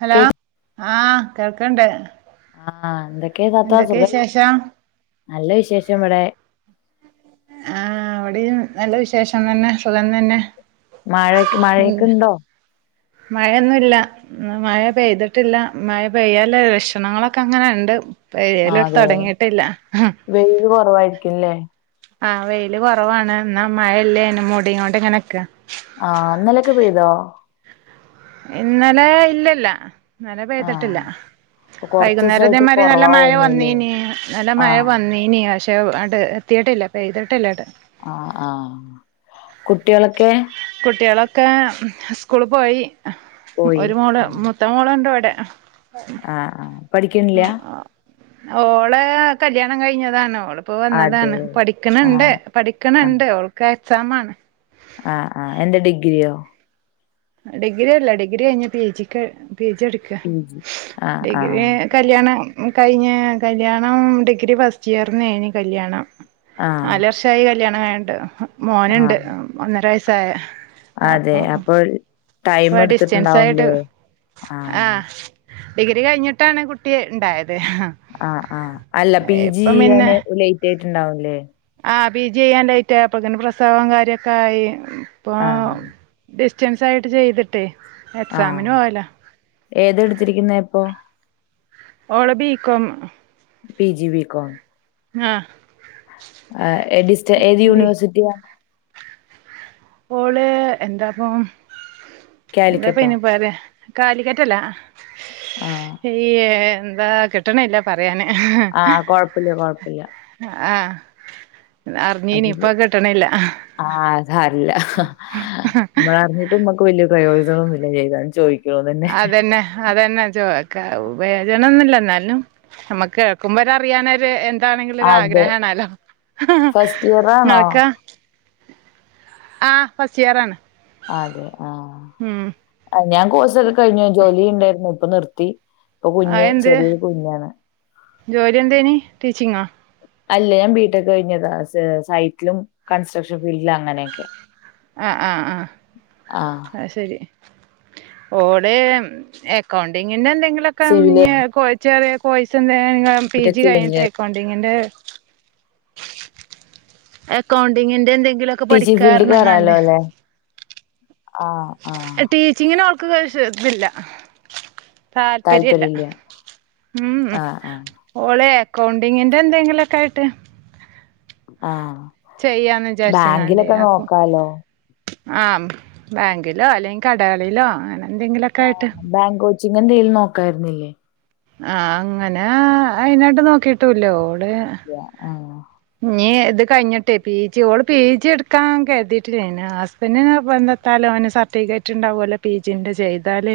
Hello കേ ആഹ കേൾക്കണ്ട്. ആഹ എന്തൊക്കെ താത്ത എന്തൊക്കെ സുഖല്ല വിശേഷം നല്ല വിശേഷം ഇവിടെ. ആഹ് വിടെയും നല്ല വിശേഷം തന്നെ സുഖം തന്നെ. മഴക്ക മഴയൊക്കെ ഉണ്ടോ? മഴയൊന്നുമല്ല. മഴ പെയ്തിട്ടില്ല മഴ പെയ്യാല ലക്ഷണങ്ങളൊക്കെ അങ്ങനെ ണ്ട് പ ആഹ് എഴയലോട്ട് അതെ തുടങ്ങിട്ടില്ല. വെയില് കുറവായിരിക്കുംല്ലേ ആഹ് വെയില്ൽ കുറവാണ് എന്ന അയലേനും മുടിയങ്ങണ്ട് ഇങ്ങനെൊക്ക. ആഹ് ഇന്നലൊക്കെ പെയ്തോ? ഇന്നലെ ഇല്ലല്ല ഇന്നലെ പെയ്തിട്ട്ല്ല. ആഹ് ഇപ്പൊ കൊറച്ച് വൈകുന്നേര ദിവസായിട്ട് ഇതേമരി നല്ല കൊറവാ മഴ തോന്നുന്നുല്ലേ വന്നീന് നല്ല മഴ ആഹ് വന്നി ഇനി പക്ഷേ അണ്ട് എത്തിട്ടില്ല പെയ്തീട്ട്ല്ല അടെ. ആഹ് ആഹ് കുട്ട്യേളൊക്കെ. കുട്ടിളൊക്കെ സ്കൂള് പോയി പോയി ഒരു മോള് മു. ആഹ് മൂത്ത മോള് ഇണ്ട് ഇവടെ ആഹ് ആഹ് പഠിക്കണില്ല ആഹ് ഓളെ കല്ല്യാണം കഴിഞ്ഞതാണ് ഓള് ഇപ്പ അതെ വന്നതാണ്. ആഹ് പഠിക്ക്ണണ്ട് പഠിക്ക് ണ് ആഹ് ഇണ്ട്. ഓൾക്ക് എക്സാം ആണ്. ആഹ് ആഹ് എന്ത് ഡിഗ്രിയോ. ഡിഗ്രി അല്ല ഡിഗ്രി കഴിഞ്ഞ് പി ജി പി ജി ക്ക് എ. ക്ക പി ജി ആഹ് ഡിഗ്രി ആഹ് കല്യാണം കഴിഞ്ഞ് കല്യാണം ഡിഗ്രി ഫസ്റ്റ് ഇയറിന്ന് ഏനി കല്യാണം ആഹ് നാല് വർഷ എയ് കല്യാണം കയ്ന്ട്ട്. മോന് ഇണ്ട് ആഹ് ഒന്നര വയസ്സായെ അതെ അപ്പെ ടൈം ഡിസ്റ്റൻസ് ആയിട്ട് ഇടുത്തിട്ടുണ്ടാവുലെ ആഹ് ഡിഗ്രി കഴിഞ്ഞിട്ടാണ് കുട്ടി ഇണ്ടായത് ആഹ് ആഹ് അല്ല പി ജി ഇപ്പം പിന്നെ അയ്യ്ന് ലെയ്റ്റ് ആയിട്ടുണ്ടാവുംല്ലേ ആഹ് പി ജി ചെയ്യാൻ ലൈറ്റ് ആയ്. അപ്പ ഇങ്ങനെ പ്രസവം കാര്യൊക്കെ ആയി ഇപ്പൊ ആഹ് ഡിസ്റ്റൻസ് ആയിട്ട് ചെയ്തിട്ട് ട്ടെ ആഹ് എക്സാമിന് പോവല ഏതാ എടുത്തിരിക്കുന്നെ ഇപ്പൊ ഓള BCom P G B Kom ആഹ് ആഹ് എടി ഏത് ബി യൂണിവേഴ്സിറ്റിയ ഓള് എന്താപ്പം എന്താപ്പ കാലിക്കറ്റോ അയ്നി പറ്യ കാലിക്കറ്റല്ലാ. ആഹ് ഈ എന്താ കിട്ട്ണ്ല്ല പറയാന്. ആഹ് കൊഴപ്പില്ല കൊഴപ്പില്ല. അഹ് ആഹ് അ അറിഞ്ഞീനി ഇപ്പൊ [unintelligible] കിട്ടണില്ല ആ അസാര്ല്ല നമ്മളറിഞ്ഞ ഞ്ഞിട്ട് അമ്മക്ക് വല്യ പ്രയോജന [unintelligible] ന്നുല്ല ഏ [unintelligible] താ ചോയ്ക്ക അതന്നെ അതെന്നെ ചോ ക്ക [unintelligible] പയോജനന്നുല്ല എന്നാലും അമ്മക്ക് കേക്കുമ്പോ ഒരു അറിയാനരു എ എതാണെങ്കിലും ഒര് അതെ ആഗ്രഹാണല്ലോ ഫസ്റ്റ് ഇയർ ആണോ ഇങ്ങൾക്കോ. ആ ഫസ്റ്റ്‌ ഇയറാണ്. അതെ ആഹ്. ഞാൻ കോഴ്സൊക്കെ കഴിഞ്ഞു ജോലി ഉണ്ടായിരുന്നു. ഇപ്പൊ നിർത്തി. ഇപ്പൊ കുഞ്ഞ് അതെന്ത് ചെറീ [unintelligible] കുഞ്ഞാണ്. ജോലി എന്തേനി ടീച്ചിങ്ങോ അല്ല ഞാൻ ബിടെക് കഴിഞ്ഞതാണ്. സൈറ്റിലും കൺസ്ട്രക്ഷൻ ഫീൽഡിലും അങ്ങനേക്കെ. അഹ് അഹ് ആഹ് ആഹ്. അയ്. ശരി ഓള് എക്കൗണ്ടിങ്ങിന്റെ എന്തെങ്കിലും. ക്കം സിവില് ഇഞ് ചെറിയ കോഴ്സ് എന്തെ [unintelligible] പി ബിടെക് ജി സിവിൽ കഴിഞ്ഞിട്ട എഞ്ചിനീയറിംഗ് അക്കോണ്ടിങ്ങിന്റെ എക്കൗണ്ടിങ്ങിന്റെ എന്തെങ്കിലൊ ടീച്ചി ഫീൽഡ് കേറാലോ അല്ലേ? ആഹ് ആഹ്. ടീച്ചിങ്ങിന് ഓൾക്ക് ഇ [unintelligible] ഇല്ല. താല്പര്യ ഇല്ല താല്പര്യമില്ല ഉം ഉം ആ ആ ഓളെ അക്കൗണ്ടിങ്ങിന്റെ എന്തെങ്കിലൊക്കെ ആയിട്ട്. ആഹ് ചെയ്യാന്ന് ബാങ്കിലൊക്കെ നോക്കാലോ. ആഹ ബാങ്കിലോ അല്ലെങ്കിൽ കടകളിലോ അങ്ങനെ എന്തെങ്കിലുമൊക്കെ ആയിട്ട് ബാങ്ക് കോച്ചിങ് എന്തെലും നോക്കാരുന്നില്ലേ ആഹ് അങ്ങനെ അയിനായിട്ട് നോക്കിട്ടുംല്ല ഓള് ആഹ് ഇനീ ഇത് കഴിഞ്ഞിട്ടെ പി ജി ഓള് പി ജി എടുക്കാൻ കരുതിട്ടില്ലയ്നി പിന്നെ പെണ്ണൊത്താല് ഓന് സർട്ടിഫിക്കറ്റ് ഉണ്ടാവൊല്ലോ പി ജിൻ്റെ ചെയ്താൽ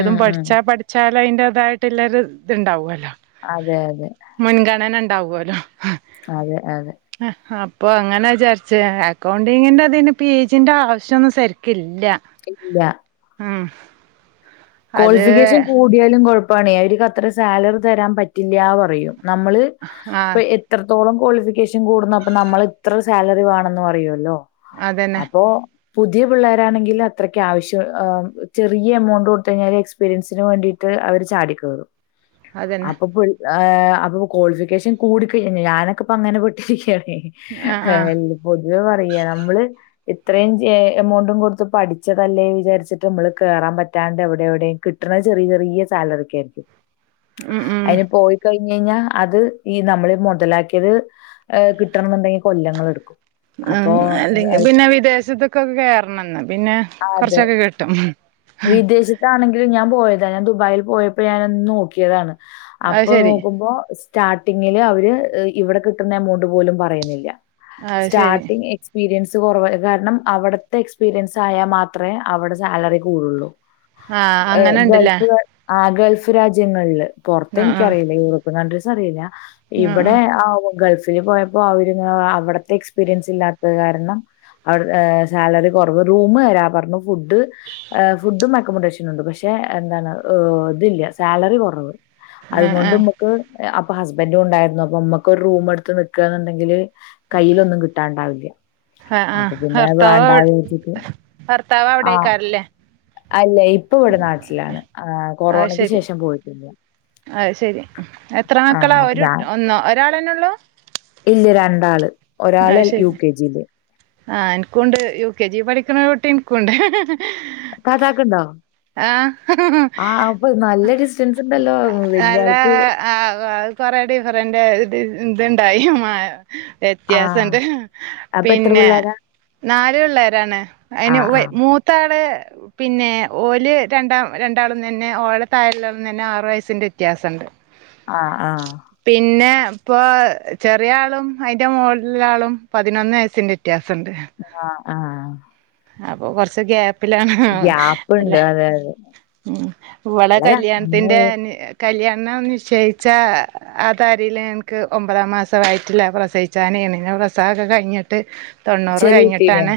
ഉം ഉം പഠിച്ചാ പഠിച്ചാല് അയിന്റെ അതായിട്ട്ള്ള ഒരു ഇത്ണ്ടാവല്ലോ അതെ അതെ മുൻഗണന ഉണ്ടാവൊല്ലോ അതെ അതെ അപ്പൊ അങ്ങനെ വിചാരിച് അക്കൗണ്ടിങ്ങിന്റെ അതിന് പി ജിന്റെ ആവശ്യാന്നും ശരിക്കില്ല ഇല്ല ഉം അത് ക്വാളിഫിക്കേഷൻ കൂടിയാലും കുഴപ്പണെ അവർക്ക് അത്ര സാലറി തരാൻ പറ്റില്ല്യ പറയും നമ്മള് ആഹ് ഇപ്പൊ എത്രത്തോളം ക്വാളിഫിക്കേഷൻ കൂടുന്ന് അപ്പൊ നമ്മൾ ഇത്ര സാലറി വേണെന്ന് പറയൊല്ലോ അതന്നെ അപ്പൊ പുതിയ പിള്ളേരാണെങ്കിൽ അത്രക്ക് ആവശ്യം ചെറിയ എമൗണ്ട് കഴിഞ്ഞല് എക്സ്പീരിയൻസിന് വേണ്ടിട്ട് അവര് ചാടികയറും അതന്നെ അപ്പൊ അപ്പൊ ക്വാളിഫിക്കേഷൻ കൂടി കഴിഞ്ഞ ഞാനൊക്കെപ്പൊ അങ്ങനെ പെട്ടിരിക്കയാണേ ആഹ് ആഹ് ആല്ല പൊതുവേ പറയ നമ്മള് ഇത്രയും എമൗണ്ടും കൊടുത്ത് പഠിച്ചതല്ലേ വിചാരിച്ചിട്ട് നമ്മള് കേറാൻ പറ്റാണ്ട് അവിടെ കിട്ട്ണത് ചെറിയ ചെറിയ സാലറിക്ക് ആയിരിക്കും ഉം ഉം അയിന് പോയി കഴിഞ്ഞഴിഞ്ഞാ അത് ഈ നമ്മള് മുതലാക്കിയത് കിട്ടണം എന്നുണ്ടെങ്കിൽ കൊല്ലങ്ങൾ എടുക്കും ഉം അപ്പൊ അല്ലെങ്കി പിന്നെ വിദേശത്തൊക്കൊക്കെ കേയറണം ഇന്നാപിന്നെ കുറച്ചൊക്കെ കിട്ടും അതാണെങ്കിലും ഞാൻ പോയതാണ് ഞാൻ ദുബായിൽ പോയപ്പോ ഞാന് ഒന്ന് നോക്കിയതാണ് അത് അപ്പൊ ശരി നോക്കുമ്പോ സ്റ്റാർട്ടിങ്ങില് അവര് ഇവിടെ കിട്ടുന്ന എമൗണ്ട് പോലും പറയുന്നില്ല അത് ശരി സ്റ്റാർട്ടിങ് എക്സ്പീരിയൻസ് കുറവ കാരണം അവിടുത്തെ എക്സ്പീരിയൻസ് ആയാൽ മാത്രമേ അവിടെ സാലറി കൂടുള്ളൂ ആഹ് എഹ് അങ്ങനെ ഇണ്ട്ല്ലേ ഗൾഫ് ക ആഹ് ഗൾഫ് രാജ്യങ്ങളില് പുറത്ത് ആഹ് എനിക്കറിയില്ല യൂറോപ്യൻ കൺട്രീസ് അറിയില്ല ആഹ് ഇബടെ ആഹ് ആ ഗൾഫില് പോയപ്പോ അവര് അവിടത്തെ എക്സ്പീരിയൻസ് ഇല്ലാത്തത് കാരണം അവിടെ സാലറി കുറവ് റൂം തരാ പറഞ്ഞു ഫുഡ് ഫുഡും അക്കമഡേഷൻ ഉണ്ട് പക്ഷെ എന്താണ് ഇതില്ല സാലറി കുറവ് ആഹ് അതുംകൊണ്ട് ആഹ് അപ്പൊ ഹസ്ബൻറും ഉണ്ടായിരുന്നു അപ്പൊ ഇമ്മക്കൊരു റൂമ് എടുത്ത് നിക്കന്നുണ്ടെങ്കില് കയ്യിലൊന്നും കിട്ടാണ്ടാവില്ല ആഹ് അപ്പാ ആഹ് പിന്നെ അത്‌ ഭർത്താവ് വണ്ടാച്ചിട്ട് ഭർത്താവ് ആഹ് അവിടെക്കാരല്ലേ അല്ലയ് ഇപ്പ ഇവടെ നാട്ടിലാണ് ആഹ് കൊറോണക്ക് ശേഷം പോയിട്ടില്ല അഹ് ശെരി എത്ര മക്കളാ ആഹ് അപ്പൊ ഒര് ഞാൻ ഒന്നോ ഒരാളെന്നെ ഒള്ളൂ ഇല്ല രണ്ടാള് ഒരാള് അത് എ യു ശരി കെ ജീല് ആഹ് ഇൻക്കൂണ്ട് യു കെ ജി പഠിക്കുണോരുട്ടി ഇൻക്കുണ്ട് താത്താക്ക്ണ്ടോ ആഹ് ആഹ് അപ്പൊ നല്ല ഡിസ്റ്റൻസ് ഇണ്ടല്ലോ വെല്ല്യ ആൾക്ക് ആഹ അത് കൊറെ ഡിഫറന്റ് ഇ ഇത്ണ്ടായി മാ ആഹ് വ്യത്യാസംണ്ട് അപ്പൊ എത്ര പിന്നെ പിള്ളേരാ നാല് പിള്ളേരാണ് അയ്ന് ആഹ് ആഹ് മൂത്താള് പിന്നെ ഓല് രണ്ടാം രണ്ടാളും തന്നെ ഓളെത്താഴെള്ളതും തന്നെ ആറ് വയസ്സിൻ്റെ വ്യത്യാസണ്ട് [inaudible] ആഹ് ആഹ് പിന്നെ ഇപ്പൊ ചെറിയ ആളും അയ്ന്റെ മോളില് ഇള്ള ആളും പതിനൊന്ന് വയസ്സിന്റെ വ്യ ത്യാസണ്ട് ആഹ് ആഹ് അപ്പോ കൊർച്ച് ഗ്യാ പ്പിലാണ് ഗ്യാപ്പുണ്ട് അല്ലെ അതെ അതെ ഉം ഇവളെ നല്ലതാ പിന്നെ കല്യാണ്ത്തിന്റെ കല്ല്യാണം നിശ്ചയിച്ചാ ആ താരീല് എൻക്ക് ഒമ്പതാം മാസ വൈട്ടിലാ പ്രസയി ച്ചനെണ് ന്താൻ പ്രസവൊക്കെ കയ്ഞ്ഞിട്ട് തൊണ്ണൂറ് ചെറിയ കുട്ടീനെയോ കഴിഞ്ഞിട്ടാണ്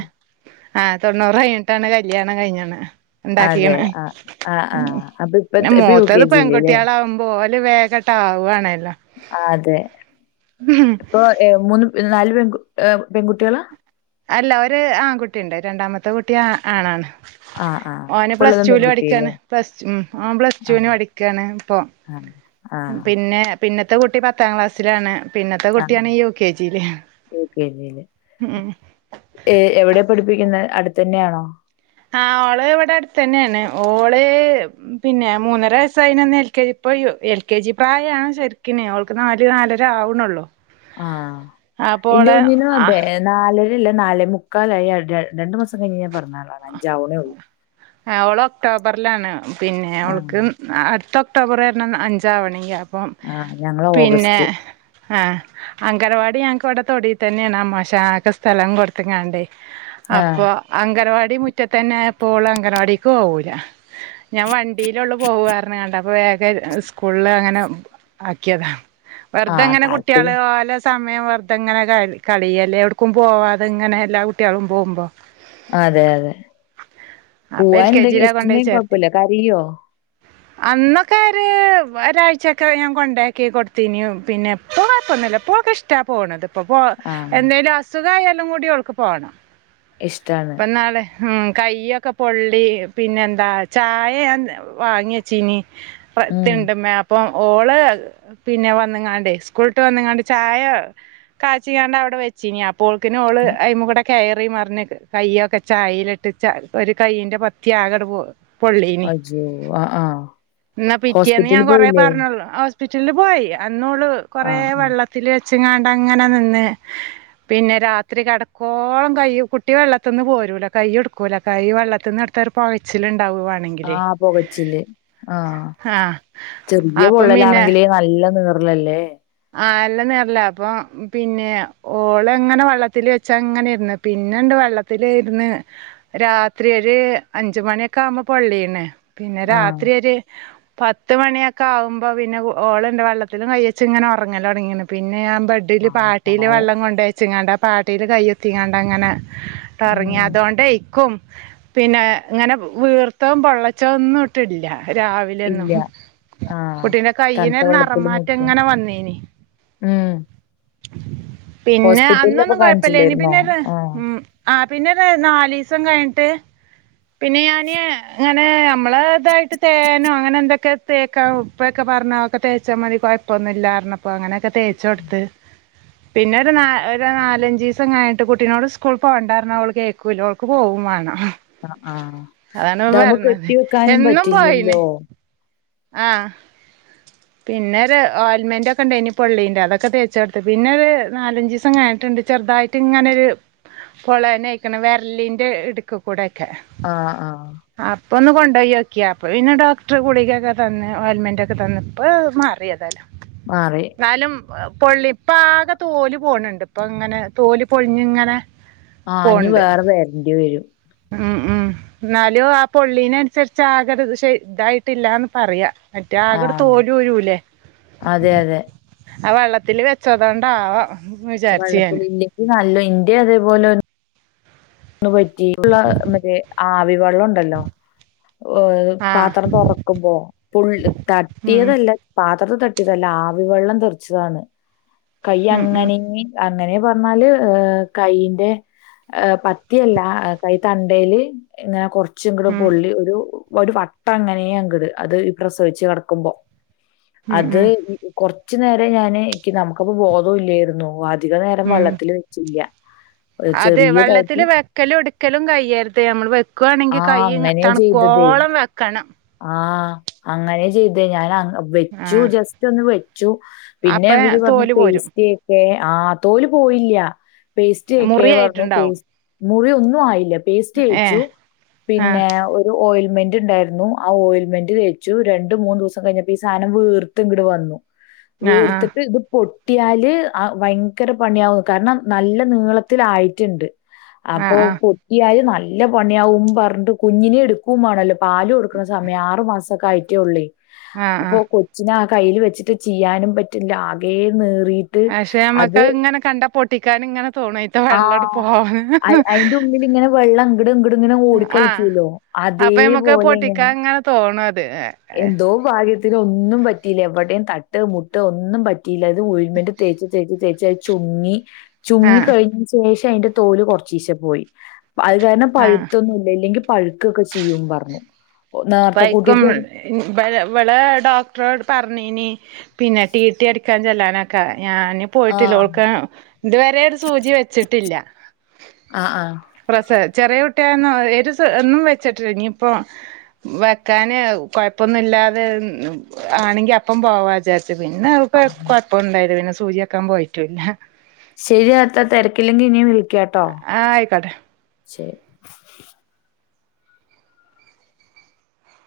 ആ തൊണ്ണൂറ് കഴിഞ്ഞിട്ടാണ് കല്യാണം കഴിഞ്ഞണ് അതെ ഉണ്ടാക്കീണ് ആഹ് ആഹ് ആഹ് അപ്പൊ ഇപ്പ പിന്നെ ഇപ്പൊ യു മൂത്തത് കെ ജിയില് ല്ലേ പെൺകുട്ടേളാവു മ്പോല് വേകട്ടാവാണല്ലോ ആ അതെ ഇപ്പൊ ഏ മൂന്ന് നാല് പെൺ ഏ പെൺ കുട്ടേളാ അല്ലാ ഒര് ആൺകുട്ടിണ്ട് രണ്ടാമത്തെ കുട്ടി ആ ആണാണ് ആഹ് ആഹ് ഓന് ഇപ്പ പ്ലസ് ഉള്ളതും ടുല് പെൺകുട്ടില്ലേ പഠിക്കാണ് പ്ലസ് ഉം ഓൻ പ്ലസ് ടുന് പഠിക്കാണ് ഇപ്പൊ അ ആഹ് പിന്നെ പിന്നത്തെ കുട്ടി പത്താം ക്ലാസ്സിലാണ് പിന്നത്തെ ആഹ് കുട്ടിയാണ് യു കെ ജീല് യു കെ ജിയില് ഉം ഏ എവടെയാ പഠിപ്പിക്ക്ന്ന് അട്ത്തന്നെയാണോ ആ ഓള് ഇവടെ അട്ത്തന്നെണ് ഓള് പിന്നെ മൂന്നര വയ്സ്സയിനാ ന്ന് എൽ കെ പ്പൊ യു എൽ കെ ജി പ്രായാണ് ശരിക്കിന് അവൾക്ക് നാല് നാലര ആവ്ണോള്ളൂ ആഹ് ഇന്റെ കുഞ്ഞിനോ ആ അതെ നാലരല്ലാ നാലെ മുക്കാലായി രണ്ട് മാസം കഴിഞ്ഞു കഴിഞ്ഞാ പെർന്നാളാണ് അവള് ഒക്ടോബറിലാണ് പിന്നെ ആ. അവൾക്ക് അട്ത്ത ഒക്ടോബർ വരണം അഞ്ചാവണെങ്കി അപ്പം ആ ഞങ്ങള് പിന്നെ ഓഗസ്റ്റ്. ആ അങ്കനവാടി ഞങ്ങക്ക് ഇവിടെ തൊടി തന്നെണ് അമോശക്കാ സ്ഥലം കൊട്ത്ത്ങ്ങണ്ട് ആ. അപ്പൊ അംഗനവാടി മുറ്റത്തന്നെ ആയപ്പോള് അംഗനവാടിക്ക് പോവൂലാ ഞാൻ വണ്ടിലൊള്ളൂ പോവാർഞ്ഞ്ങ്ങാണ്ട് അപ്പൊ വേഗ സ്കൂളില് അങ്ങനെ ആക്കിയതാ ആ വെർതെ അങ്ങനെ കുട്ടേള് താല്പര്യം ഒലെ സ് സമയം വെർതെ ഇങ്ങനെ ക കളിയല്ലേ എവ്ട്ക്കും പോവാതെ ഇങ്ങനെ എല്ലാ കുട്ടേളും പോവുമ്പോ അതെ അതെ അപ്പൊ എൽ പൂവാൻണ്ടങ്കി ഇഷ്ട്ടേണ്ടങ്കി കൊഴ്പ്പല്ലാ കരിയോ [inaudible] അന്നൊക്കൊര് ഒരാഴ്ചൊക്കെ ഞാൻ കൊണ്ടാക്കി കൊട്ത്തിനീ പിന്നെ ഇപ്പൊ കൊഴ്പ്പൊന്നുല്ലാ പ്പോ ഓൾക്ക് ഇഷ് ട്ടാ പോണത് പ്പോ പോ ആ. എന്തേലും അസുഖായാലും കൂടി ഓൾക്ക് പോണം ഇഷ്ടാണ്. പ്പം നാളെ ഉം കൈയൊക്കെ പൊള്ളി പിന്നെന്താ ചായ യാൻ വാങ്ങിച്ചീനി പ്ര ത്ത്ണ്ട്മ്മേ ഇപ്പം ഓള് പിന്നെ വന്ന്ങ്ങാണ്ടെ സ്കൂള്ട്ട് വന്ന്ങ്ങാണ്ട് ചായ കാച്ചിങ്ങാണ്ട് അവിടെ വെച്ചീനീ അപ്പോ ഒൾക്കന് ഓള് അയ്മകൂടെ കയറി മറിഞ്ഞക്ക് കയ്യൊക്കെ ചായെല് ട്ടിച്ച ഒരു കൈയിന്റെ പത്തി ആകെ ങ്ങട് പോ പൊള്ളീന് അയ്യോ! ആ, ആ. എന്നാ പിറ്റേന്ന് ഹോസ്പിറ്റലിൽ ഞാൻ കൊറ പോയില്ലേ? പറഞ്ഞ് ഒള്ളൂ അപ്പൊ സ് സ്പിറ്റലില് പോയി അന്നോളു ആ, കുറെേ ആ. വെള്ളത്തില് വെച്ചങ്ങണ്ട അങ്ങനെ നിന്ന് പിന്നെ രാത്രി കെടക്കോളം കൈ കുട്ടി വെള്ളത്തിന്ന് പോരൂല കൈ എടുക്കു കുല കൈ വെള്ളത്തിന്ന് എടുത്ത ഒരു പോകച്ചില് ഇണ്ടാവും ആണ് ആ പോകച്ചില് ആ ആഹ് ചെറിയ അപ്പം പൊള്ളലാണെങ്കില് നല്ല നീർല് അല്ലേ ആല്ലന്ന് അല്ല അപ്പൊ പിന്നെ ഓള് എങ്ങനെ വള്ളത്തില് വെച്ചാ അങ്ങനെ ഇര്ന്ന് പിന്നെ അങ്ട് വെള്ളത്തില് ഇരുന്ന് രാത്രി ഒരു അഞ്ച് മണിയൊക്കെ ആവുമ്പോ പൊള്ളീണേ പിന്നെ ആ. രാത്രിയൊര് പത്ത് മണിയൊക്കെ ആവുമ്പോ പിന്നെ ഓളുണ്ട് വെള്ളത്തിലും കയച്ചു ട്ട് ഇങ്ങനെ ഒറങ്ങല് ഒടങ്ങിന് പിന്നെ ഞൻ ബെഡില് പാവം, പാട്ടില് പാവം. വെള്ളം കൊണ്ടേയ് ച്ചുങ്ങാണ്ട പാട്ടീല് കയൊത്തിങ്ങണ്ട അങ്ങനെ ട്ടറങ്ങി അതോണ്ട് എക്കും പിന്നെ ഇങ്ങനെ വീർത്തവും പൊള്ളച്ചൊന്നും ഇട്ടില്ല രാവിലെ ഒന്നും ഇല്ല. ആഹ് കുട്ടീന്റെ കൈയിന് തണുത്ത ഒരു നെറം വെള്ളത്തില് മാറ്റം മുക്കി അങ്ങനെ വന്നേനി ഉം പിന്നെ ഹോസ്പിറ്റലിലപ്പൊ അന്നൊന്നും കൊഴപ്പല്ലേനി കാണിച്ചില്ലായിരുന്നോ പിന്നെരു ആഹ് ഉ ആ പിന്നെരു നാലീസം കയ്ഞ്ഞിട്ട് പിന്നെ ഞാന് പിന്നെ അമ്മള്തായ്ട്ട് തേനോ അങ്ങനെ എന്തൊക്കെ തേക്ക ഉപ്പൊക്കെ പറഞ്ഞാ ആഒക്കെ തേച്ചാ മതി കൊയ പ്പൊന്നും ഇല്ലാന്നർഞ്ഞപ്പം അങ്ങനെ ഒക്കെ തേച്ചൊട്ത്ത്. പിന്നെ ഒരു നാ ഒരു നാലഞ്ചീസം കയ്ഞ്ഞിട്ട് കുട്ടിനോട് സ്കൂൾകോണ്ടാർഞ്ഞ ഓള് കേ ക്കൂല ഓക്ക് പോവും വാണം. ആ ആ ഡാമ് കെട്ടി വെക്കാനും പറ്റില്ലല്ലോ. ആഹ്. പിന്നെ ഒരു ഓൽമെന്റ് ഒക്കെ ഇണ്ടായ്നി പൊള്ളിന്റെ അതൊക്കെ തേച്ചോട്ത്ത് പിന്നെ ഒര് നാലഞ്ചീ സം കയ്ഞ്ഞിട്ട്ണ്ട് ചെറ്തായി ട്ട്ങ്ങനെ ഒര് പൊളന്നെയക്ക്ണ് വെര്‌ലിന്റെ ഇട്ക്ക് കൂടെക്കെ. ആഹ് ആഹ്. അപ്പൊന്ന് കൊണ്ടോയോക്ക്യാ അപ്പ പിന്നെ ഡോക്ടർ ഗുളികക്കെ തന്ന് ഒൽമെന്റൊക്കെ തന്ന് ഇപ്പ മാറി അത്. താലും. മാറി. കാലും പൊള്ളി ഇപ്പ ആകെ തോല് പോണ്‌ണ്ട് ഇപ്പങ്ങനെ തോല് പൊൾഞ്ഞ്ങ്ങനെ ആ ഇഞ്ഞ് വേറെ വെര്ണ്ടി വെരും. ഉം ഉം ഇന്നാലും ആ പൊള്ളീനൻ സര്ച്ച് ആക ര്ശെ ഇതായിട്ടില്ലാന്ന് പറയാ. മറ്റേ ആകെ ഒരു ആഹ് തോല് ഊരൂലെ. അതെ അതെ ആ വെള്ളത്തില് വെച്ചതോണ്ടാവാം. ആ വിചാരിച്ച് ഞാന് വെള്ളത്തില്ലക്ക് നല്ലോ ഇറ്റെ അതേപോലെ [unintelligible] പറ്റി മറ്റേ ആവി വെള്ളം ഉണ്ടല്ലോ ഓയ് ആ പാത്രം തൊറക്കുമ്പോ പൊ ഉം തട്ട്യയതല്ല. പാത്രംത്ത് തട്ട്യയത് അല്ല ആവി വെള്ളം തെർച്ചതാന്ന് കൈ ഉം ഉം അങ്ങനെ ഇങ്ങി അങ്ങനെ പർഞ്ഞാല് ഏ കൈയിന്റെ ഏ പ ത്ത്യല്ല കൈ തണ്ടേല് ഇങ്ങനെ കൊർച്ച്ങ്ങ്ട് ഉം പൊള്ളി ഒരു ഒരു വട്ട അങ്ങനെയങ്ക്ട് അത് ഈ പ്രസവിച്ച് കെടക്കുമ്പോ അത് ഉം ഉം കൊർച്ച് നേരം ഞാന് ഇക്കി നമുക്ക പ്പ ബോധോ ഇല്ല്യാര്ന്നു വ അധിക നേരം ഉം വള്ളത്തില് വെച്ചില്ല്യ ഒരു ചെറിയതായ്ണ്ട് ക്കലും എട്ക്കലും കയ്യര്ത് അമ്മള് വെക്കോണെങ്കി ആ കൈ അങ്ങനെ ചെയ്തതേ. തണുകോളം വെക്കണം. ആ അങ്ങനെ ചെയ്തേ ഞാൻ ആ വെച്ചു ജസ്റ്റ് ഒന്ന് വെച്ചു പിന്നെ അപ്പ ഇവര് പർഞ്ഞു തോല് പോരും പേസ്റ്റേക്കെ ആ തോല് പോയില്ല്യ. പേസ്റ്റേക്കെ പർഞ്ഞു മുറിയായിട്ടുണ്ടാവും പേസ് മുറി ഒന്നും ആയില്ല ഏ പേസ്റ്റേച്ചു ആ പിന്നെ ഒരു ഓയിൽമെന്റ് ഇണ്ടായിര്ന്നു ആ ഓയിൽ മെന്റ് തേച്ചു രണ്ട് മൂന്നു ദിവസം കഴിഞ്ഞപ്പോ ഈ സാനം വീർത്ത് ഇങ്ങട്‌ വന്നു. ആ വീർത്ത്ട്ട് ഇത് പൊ ട്ട്യാല് ആ ഭയങ്കര പണ്യാവും കാരണം നല്ല നീളത്തിലായിട്ണ്ട്. ആ അപ്പൊ ആ പൊട്ട്യാല് നല്ല പണിയാവും പർഞ്ഞിട്ട് കുഞ്ഞിനെ എട്ക്കും വാണല്ലോ പാലും കൊട് [unintelligible] സമയ ആറ് മാസൊക്കെ ആയിട്ടേ ഒള്ളേ ആ ആ ആ അപ്പൊ കൊ ച്ച്‌നെ ആ കയ്യിൽ വെച്ച്ട്ട് ചെയ്യാനും പറ്റില്ല ആകെ നീറി പക്ഷെ അമ്മക്ക് അത് ഇങ്ങനെ കണ്ടാ പൊട്ടിക്കാന് ഇങ്ങനെ തോണാ ആഹ് അയ് അയ്ന്റെ ഉള്ള്ല് ഇങ്ങനെ വെള്ളം അങ്ങ്ടും ഇങ്ങ്ടും ഇങ്ങനെ ഓടി ആ കളിക്കൂല്ലോ. അപ്പൊ നമ്മക്ക് അത് പൊട്ടിക്കാൻ ഇങ്ങനെ തോണു അത്. എന്തോ ഭാഗ്യത്തിന് ഒന്നും പറ്റിയില്ല എവെടേം തട്ടേ മുട്ടേ ഒന്നും പറ്റി റ്റില്ല ഇത് ഓയിൽ മെന്റ് തേച്ച് തേച്ച് തേച്ചത് ചുങ്ങി ചുങ്ങി ആ കഴിഞ്ഞ ശേഷം അയ്ന്റെ തോൽ കൊർച്ചീ ശെ പോയി അത് കാരണം ആഹ് പഴുത്തൊന്നും ഇല്ലങ്കി പഴുക്കൊക്കെ ചെയ്യും പർഞ്ഞു. പഴ്ക്കും ഇവ ഇവളെ ഡോക്ടറോട് പറഞ്ഞീനി പിന്നെ ട്ടി ട്ടി അടി ഞാൻ ചെല്ലാനൊക്കെ ഞാന് പോയിട്ടില്ല ആഹ്. ഓൾക്ക് ഇതുവരെ ഒരു സൂചി വെച്ചിട്ടില്ല. ആഹ് ആഹ്. പ്രസ ചെറിയ കുട്ട്യായന്നും എരുസ ഒന്നും വെച്ചിട്ടി ഇനിപ്പോ വെക്കാന് കൊഴപ്പൊന്നും ഇല്ലാതെ ആണെങ്കി അപ്പം പോവാ വിചാരിച്ച് ച്ച് പിന്നെ അവക്ക് ആഹ്. കൊഴപ്പ ഇണ്ടായില്ല പിന്നെ സൂചിക്കാൻ പോയിട്ടൂല്ല ശരി അത്ത തെരക്കില്ലെങ്കിൽ ഇനിയും വിളിക്കാട്ടോ ആഹ് ആയിക്കോട്ടെ ശരി